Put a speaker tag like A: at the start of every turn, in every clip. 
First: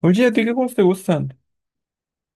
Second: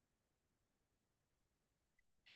A: Oye, ¿a ti qué juegos te gustan?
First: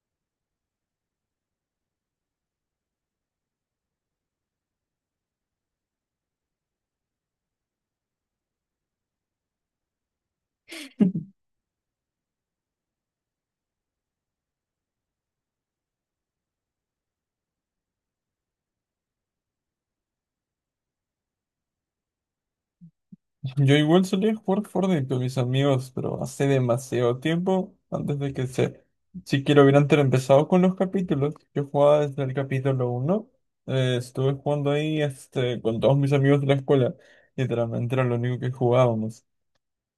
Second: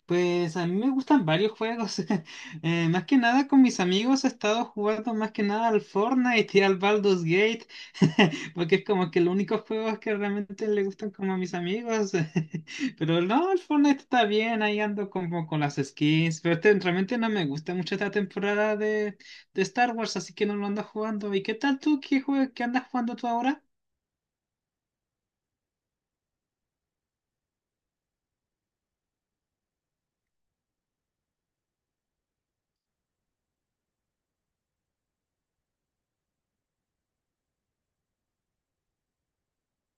B: Pues a mí me gustan varios juegos. Más que nada con mis amigos he estado jugando más que nada al Fortnite y al Baldur's Gate, porque es como que los únicos juegos que realmente le gustan como a mis amigos. Pero no, el Fortnite está bien, ahí ando como con las skins, pero este, realmente no me gusta mucho esta temporada de Star Wars, así que no lo ando jugando. ¿Y qué tal tú? ¿Qué andas jugando tú ahora?
A: Yo igual solía jugar Fortnite con mis amigos, pero hace demasiado tiempo antes de que se... Si quiero hubieran empezado con los capítulos. Yo jugaba desde el capítulo uno, estuve jugando ahí con todos mis amigos de la escuela. Literalmente era lo único que jugábamos.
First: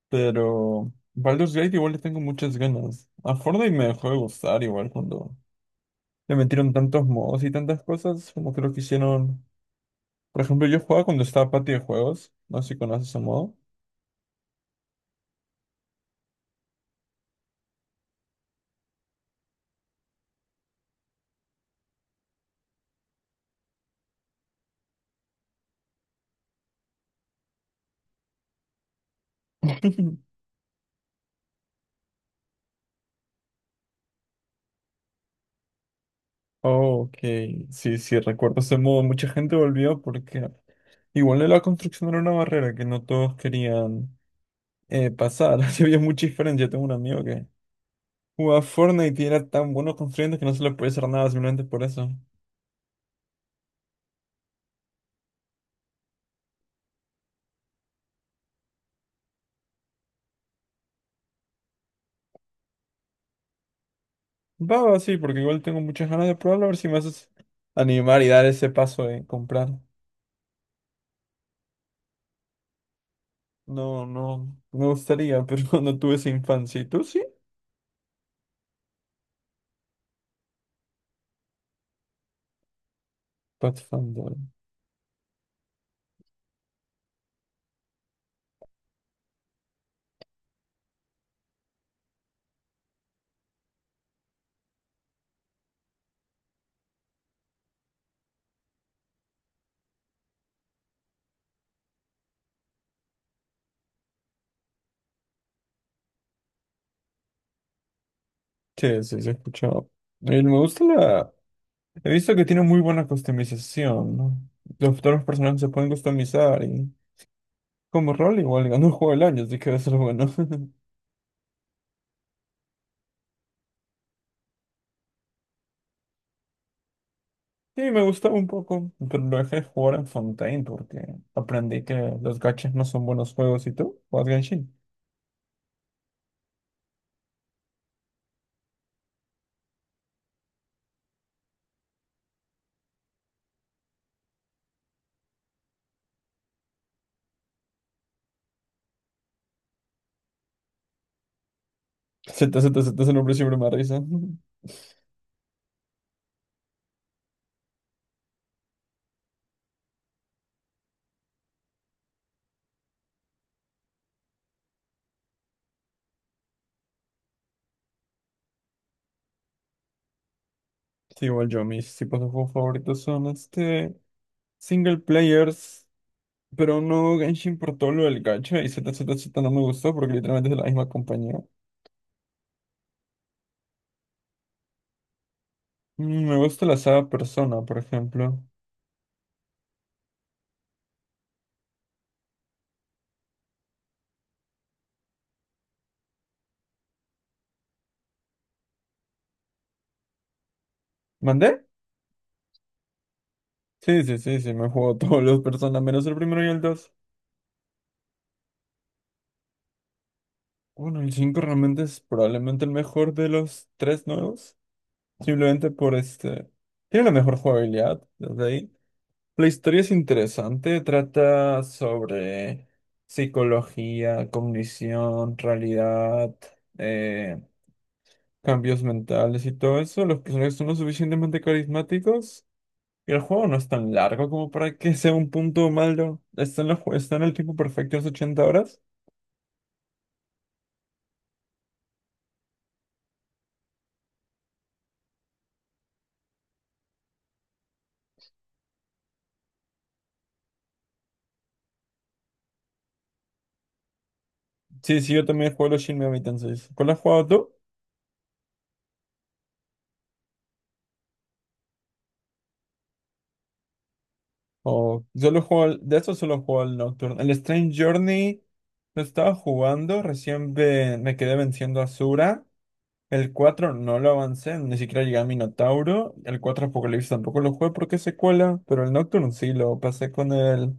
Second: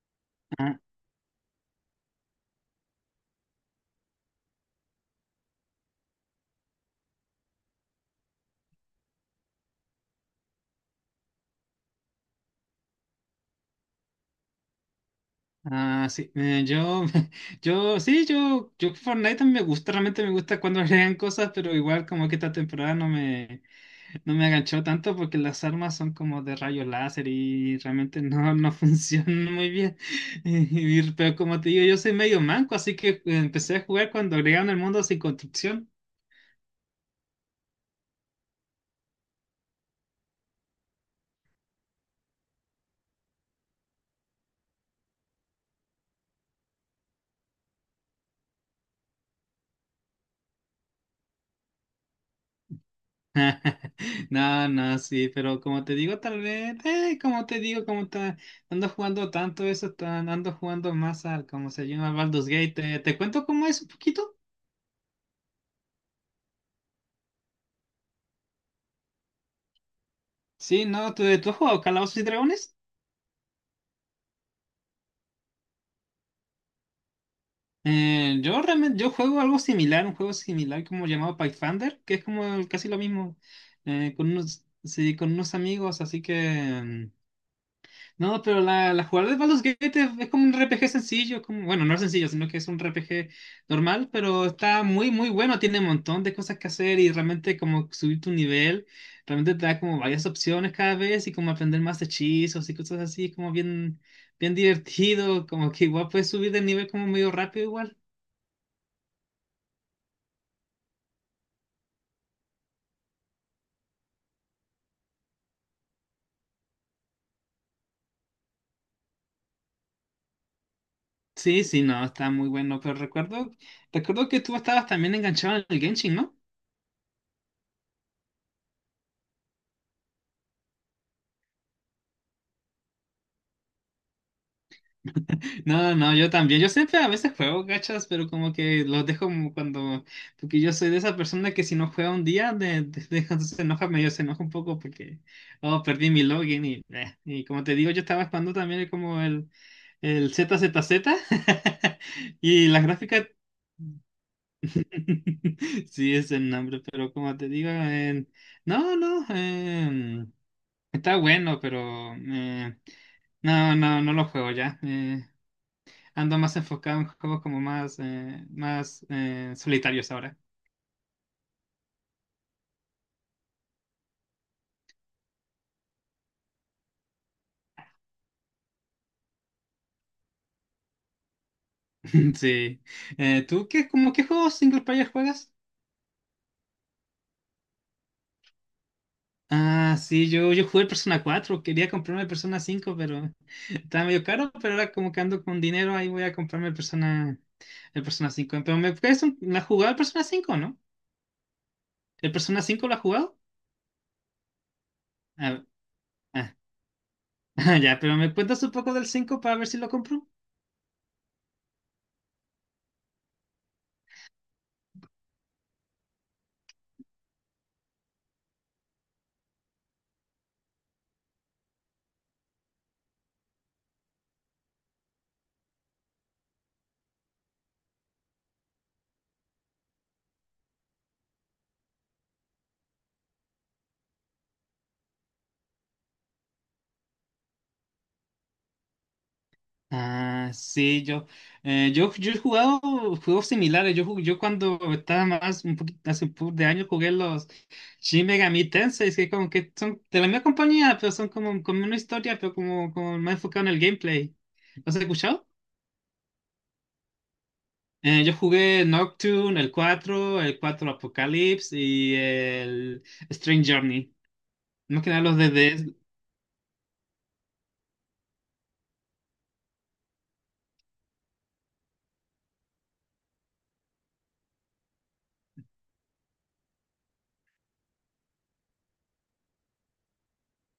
A: Pero Baldur's Gate igual le tengo muchas ganas. A Fortnite me dejó de gustar igual cuando le metieron tantos modos y tantas cosas como creo que hicieron... Por ejemplo, yo jugaba cuando estaba Patio de Juegos. No sé si conoces ese modo.
B: Ah, sí, sí, yo Fortnite también me gusta, realmente me gusta cuando agregan cosas, pero igual como que esta temporada no me aganchó tanto porque las armas son como de rayo láser y realmente no funcionan muy bien. Pero como te digo, yo soy medio manco, así que empecé a jugar cuando agregaron el mundo sin construcción.
A: Ok, sí, sí, recuerdo ese modo. Mucha gente volvió porque igual de la construcción era una barrera que no todos querían pasar. Así había mucha diferencia. Tengo un amigo que jugaba Fortnite y era tan bueno construyendo que no se le podía hacer nada simplemente por eso.
B: No, no, sí, pero como te digo, tal vez, como te digo, ando jugando tanto eso, ando jugando más al, como se llama, Baldur's Gate. ¿Te cuento cómo es un poquito?
A: Va, va, sí, porque igual tengo muchas ganas de probarlo, a ver si me haces animar y dar ese paso de comprar.
B: Sí, no, ¿Tú has jugado Calabozos y Dragones?
A: No, no, me gustaría, pero no tuve esa infancia. ¿Y tú sí?
B: Yo realmente, yo juego algo similar, un juego similar como llamado Pathfinder, que es como casi lo mismo, con
A: Pathfinder.
B: unos, sí, con unos amigos, así que... mm, No, pero la jugada de Baldur's Gate es como un RPG sencillo, es como, bueno, no es sencillo, sino que es un RPG normal, pero está muy, muy bueno, tiene un montón de cosas que hacer y realmente como subir tu nivel, realmente te da como varias opciones cada vez y como aprender más hechizos y cosas así, como bien, bien divertido, como que igual puedes subir de nivel como medio rápido igual.
A: Sí, sí, se escuchaba. Y me gusta la. He visto que tiene muy buena customización, ¿no? Los futuros personajes se pueden customizar y como rol igual ganó el juego del año, así que debe ser bueno.
B: Sí, sí, no, está muy bueno, pero recuerdo que tú estabas también enganchado en el Genshin, ¿no?
A: Sí, me gustaba un poco, pero lo dejé de jugar en Fontaine porque aprendí que los gachas no son buenos juegos y tú juegas Genshin.
B: No, no, yo también. Yo siempre a veces juego gachas, pero como que los dejo como cuando. Porque yo soy de esa persona que si no juega un día, entonces se enoja, medio se enoja un poco porque. Oh, perdí mi login. Y como te digo, yo estaba jugando también como el ZZZ.
A: Z,
B: Y
A: Z,
B: las
A: Z, ese
B: gráficas.
A: nombre siempre me da risa.
B: Sí, es el nombre, pero como te digo, no, no. Está bueno, pero, no, no, no lo juego ya. Ando más enfocado en juegos como más, solitarios ahora.
A: Sí, igual yo, mis tipos de juegos favoritos son Single players, pero no Genshin por todo lo del gacha y ZZZ no me gustó porque literalmente es de la misma compañía.
B: Sí. Como qué juegos single player juegas?
A: Mm, me gusta la saga Persona, por ejemplo.
B: Ah, sí, yo jugué el Persona 4, quería comprarme el Persona 5, pero estaba medio caro, pero ahora como que ando con dinero, ahí voy a comprarme el Persona 5. Pero ¿la has jugado el Persona 5, no?
A: ¿Mandé?
B: ¿El Persona 5 lo has jugado?
A: Sí, sí, sí, sí, me juego todos los
B: Ah,
A: Persona, menos el primero y
B: ah,
A: el dos.
B: ya, pero me cuentas un poco del 5 para ver si lo compro.
A: Bueno, el cinco realmente es probablemente el mejor de los tres nuevos. Simplemente por este... Tiene la mejor jugabilidad, desde ahí. La historia es interesante, trata sobre psicología, cognición, realidad, eh, cambios mentales y todo eso, los personajes son lo suficientemente carismáticos y el juego no es tan largo como para que sea un punto malo. Está en, está en el tiempo perfecto, es 80 horas.
B: Ah, sí, yo he jugado juegos similares. Yo cuando estaba más, un poquito, hace un poco de años jugué los Shin Megami Tensei, que como que son de la misma compañía, pero son como una historia, pero como más enfocado en el gameplay. ¿Los
A: Sí,
B: has
A: sí, yo
B: escuchado?
A: también juego los Shin Megami Tensei. ¿Cuál has jugado tú?
B: Yo jugué Nocturne, el cuatro Apocalypse y el Strange Journey. No
A: O
B: que nada los
A: solo
B: de
A: juego,
B: DS,
A: de eso solo juego al Nocturne. El Strange Journey lo estaba jugando, me quedé venciendo a Sura. El 4 no lo avancé, ni siquiera llegué a Minotauro. El 4 Apocalipsis tampoco lo jugué porque es secuela, pero el Nocturne sí lo pasé con él.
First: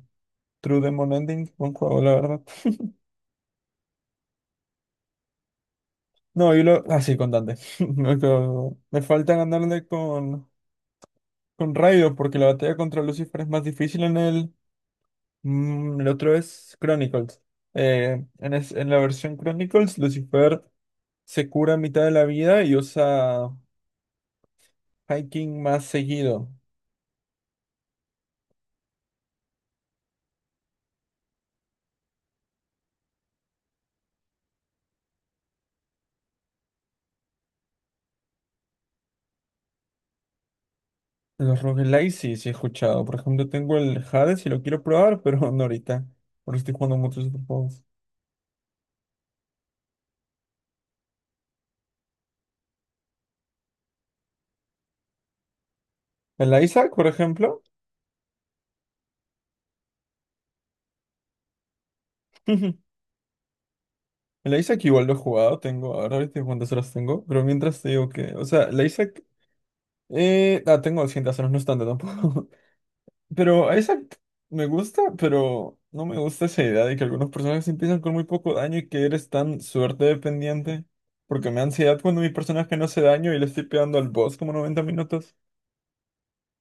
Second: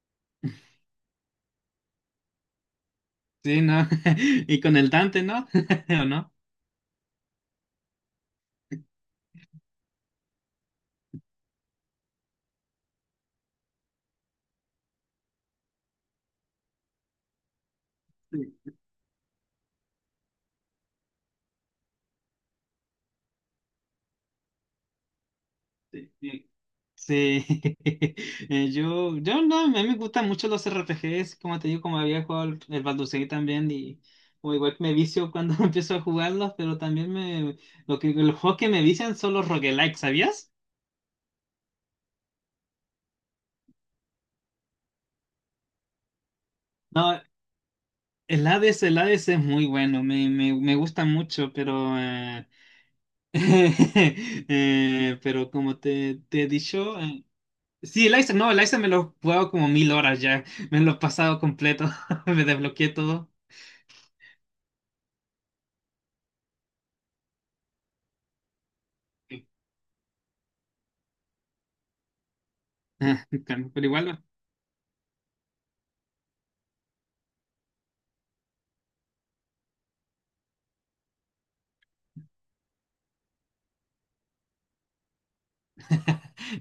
A: True Demon Ending, buen juego, la verdad.
B: sí, ¿no? Y con el Dante, ¿no? ¿O no?
A: No, y lo. Ah, sí, con Dante. Me falta ganarle con Raido, porque la batalla contra Lucifer es más difícil en el. Mm, el otro es Chronicles. En la versión Chronicles, Lucifer se cura a mitad de la vida y usa Hiking más
B: Sí,
A: seguido.
B: sí. Sí. Yo, yo no, a mí me gustan mucho los RPGs, como te digo, como había jugado el Baldur's Gate también, y como igual que me vicio cuando empiezo a jugarlos, pero también los juegos que me vician son los roguelikes, ¿sabías?
A: Los roguelike sí, sí he escuchado. Por ejemplo, tengo el Hades y lo quiero probar, pero no ahorita. Porque estoy jugando
B: No,
A: muchos otros juegos.
B: el Hades, es muy bueno, me gusta mucho, pero como te he
A: El Isaac,
B: dicho,
A: por ejemplo.
B: sí, el Isaac, no, el Isaac me lo he jugado como mil horas ya, me lo he pasado completo, me desbloqueé todo.
A: La Isaac igual lo he jugado, tengo, ahora viste cuántas horas tengo, pero mientras te digo que, o sea, la Isaac, tengo 200 horas, no es tanto tampoco,
B: Ah,
A: pero
B: claro.
A: a
B: Pero igual,
A: Isaac
B: no,
A: me gusta, pero no me gusta esa idea de que algunos personajes empiezan con muy poco daño y que eres tan suerte dependiente, porque me da ansiedad cuando mi personaje no hace daño y le estoy pegando al boss como 90 minutos.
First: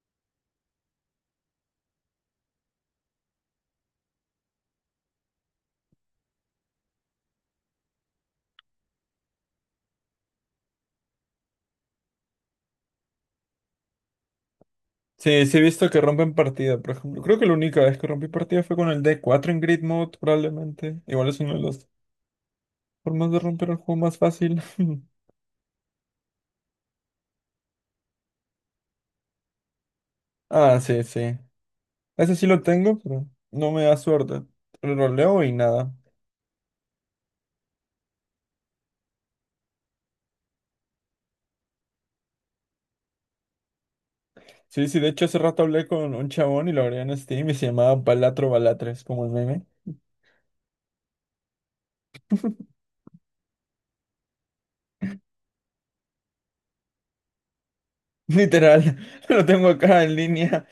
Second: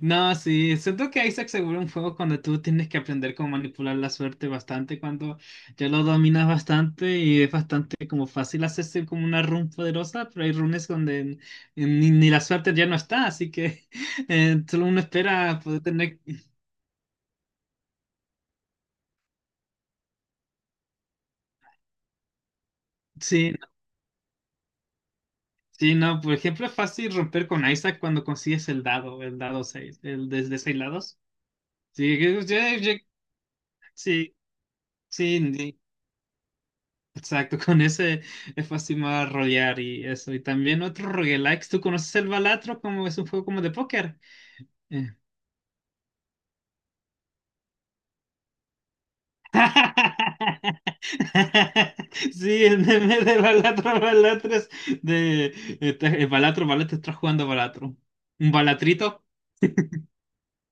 B: no, sí, siento que Isaac seguro es un juego cuando tú tienes que aprender cómo manipular la suerte bastante, cuando ya lo dominas bastante y es bastante como fácil hacerse como una run poderosa, pero hay runes donde ni la suerte ya no está, así que solo uno
A: Sí, sí
B: espera
A: he
B: poder
A: visto que
B: tener...
A: rompen partida, por ejemplo, creo que la única vez que rompí partida fue con el d cuatro en Grid Mode, probablemente, igual es una de las formas de
B: Sí, no,
A: romper el juego más fácil.
B: sí, no, por ejemplo, es fácil romper con Isaac cuando consigues el dado 6 el desde 6
A: Ah, sí,
B: lados.
A: sí.
B: Sí,
A: Ese sí lo tengo, pero no me da
B: sí,
A: suerte. Lo
B: sí,
A: leo y
B: sí.
A: nada.
B: Exacto, con ese es fácil más rolear y eso. Y también otro roguelikes. ¿Tú conoces el Balatro? Como es un juego como de póker.
A: Sí, sí, de
B: Eh.
A: hecho hace rato hablé con un chabón y lo agregué en Steam y se llamaba Balatro Balatres, como el meme.
B: Sí, el meme de Balatro, Balatro es de Balatro, Balatro, estás jugando Balatro. ¿Un
A: Literal,
B: Balatrito?
A: lo tengo acá en línea.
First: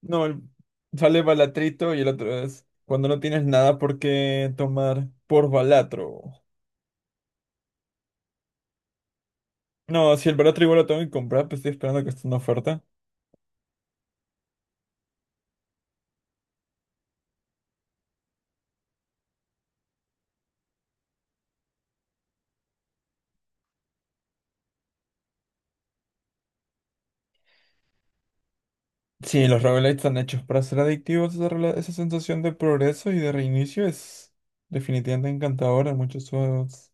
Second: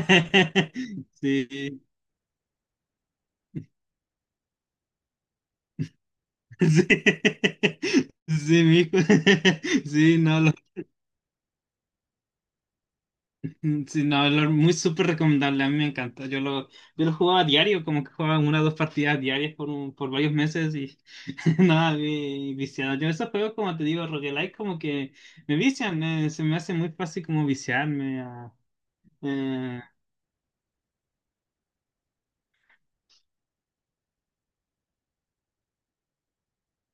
A: No, el- sale
B: Sí,
A: Balatrito y el otro es cuando no tienes nada por qué tomar por Balatro.
B: sí, sí, mijo.
A: No,
B: Sí,
A: si el
B: no,
A: Balatro igual lo tengo que comprar, pues estoy esperando que esté en oferta.
B: Sí, no, muy súper recomendable, a mí me encanta. Yo lo jugaba a diario, como que jugaba una o dos partidas diarias por varios meses y nada, viciado. Yo esos juegos, como te digo, roguelike, como que me vician, se me hace muy fácil como viciarme.
A: Sí, los
B: Eh,
A: roguelites están hechos para ser adictivos. Esa sensación de progreso y de reinicio es definitivamente encantadora en muchos juegos.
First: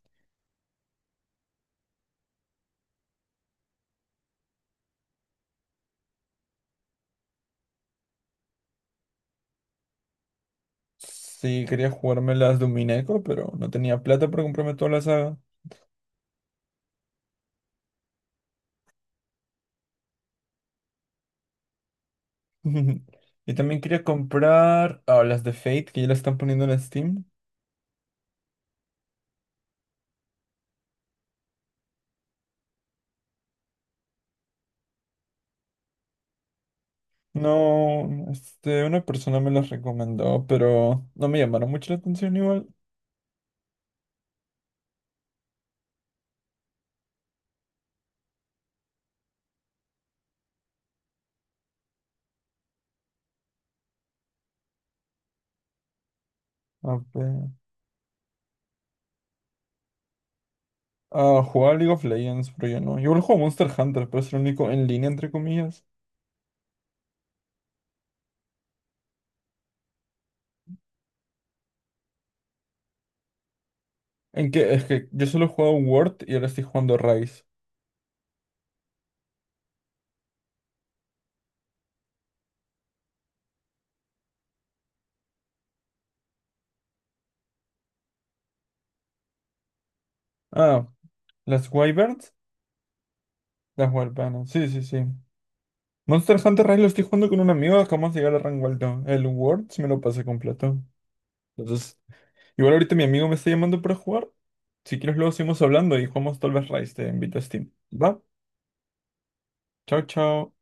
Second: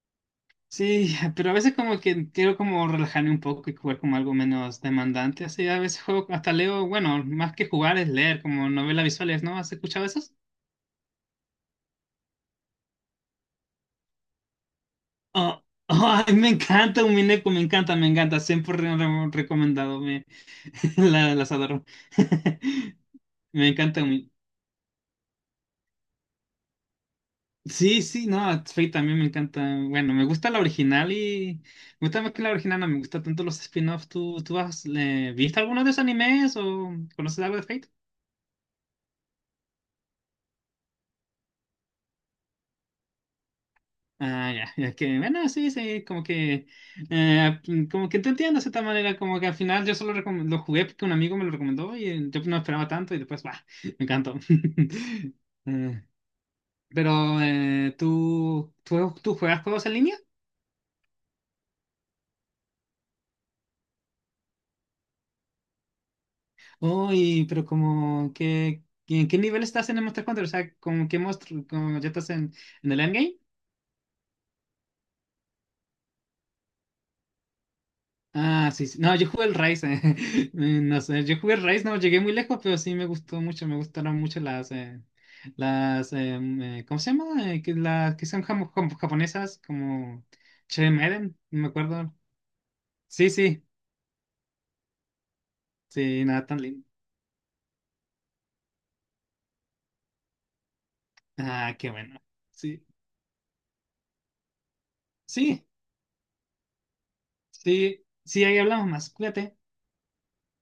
B: sí, pero a veces como que quiero como relajarme un poco y jugar como algo menos demandante. Así a veces juego, hasta leo, bueno, más que jugar es leer, como novelas visuales, ¿no? ¿Has escuchado eso?
A: Sí, quería jugarme las de un pero no tenía plata para comprarme toda la saga.
B: Ah, ay, me encanta un Mineco, me encanta, me encanta. Siempre recomendado, las adoro.
A: Y
B: Me
A: también
B: encanta
A: quería
B: un
A: comprar ah, las de Fate, que ya las están poniendo en Steam.
B: Sí, sí, no, Fate también me encanta. Bueno, me gusta la original y me gusta más que la original, no me gusta tanto los spin-offs. ¿Tú viste alguno de esos animes o conoces algo de Fate?
A: No, este, una persona me las recomendó, pero no me llamaron mucho la atención igual.
B: Ah, ya, ya que, bueno, sí, sí, como que, como que te entiendo de cierta manera, como que al final yo solo lo jugué porque un amigo me lo recomendó y yo no esperaba tanto y después, bah, me encantó. Eh,
A: A
B: pero,
A: ver.
B: eh, ¿tú juegas juegos en línea?
A: Ah, jugaba League of Legends, pero yo no. Yo igual juego Monster Hunter, pero es el único en línea, entre comillas.
B: Uy, pero como que, ¿en qué nivel estás en el Monster Hunter? ¿O sea, como qué monstruo, como ya estás en el endgame?
A: ¿En qué? Es que yo solo he jugado Word y ahora estoy jugando Rise.
B: Ah, sí, sí. No, yo jugué el Rise. No sé, yo jugué el Rise, no llegué muy lejos, pero sí me gustó mucho. Me gustaron mucho las, ¿cómo se llama? Las que son japonesas, como
A: Ah,
B: Che Maiden, no me
A: las
B: acuerdo.
A: Wyverns,
B: Sí, sí,
A: las Wyverns. Sí, sí, sí.
B: sí,
A: Monster
B: nada, tan
A: Hunter Rise
B: lindo.
A: lo estoy jugando con un amigo, acabamos de llegar a rango alto. El Word sí me lo pasé completo.
B: Ah, qué
A: Entonces,
B: bueno.
A: igual
B: Sí,
A: ahorita mi amigo me está llamando para jugar. Si quieres luego seguimos
B: sí,
A: hablando y jugamos tal vez Rise, te invito a Steam.
B: sí,
A: Va,
B: sí, ahí hablamos más. Cuídate.
A: chao, chao.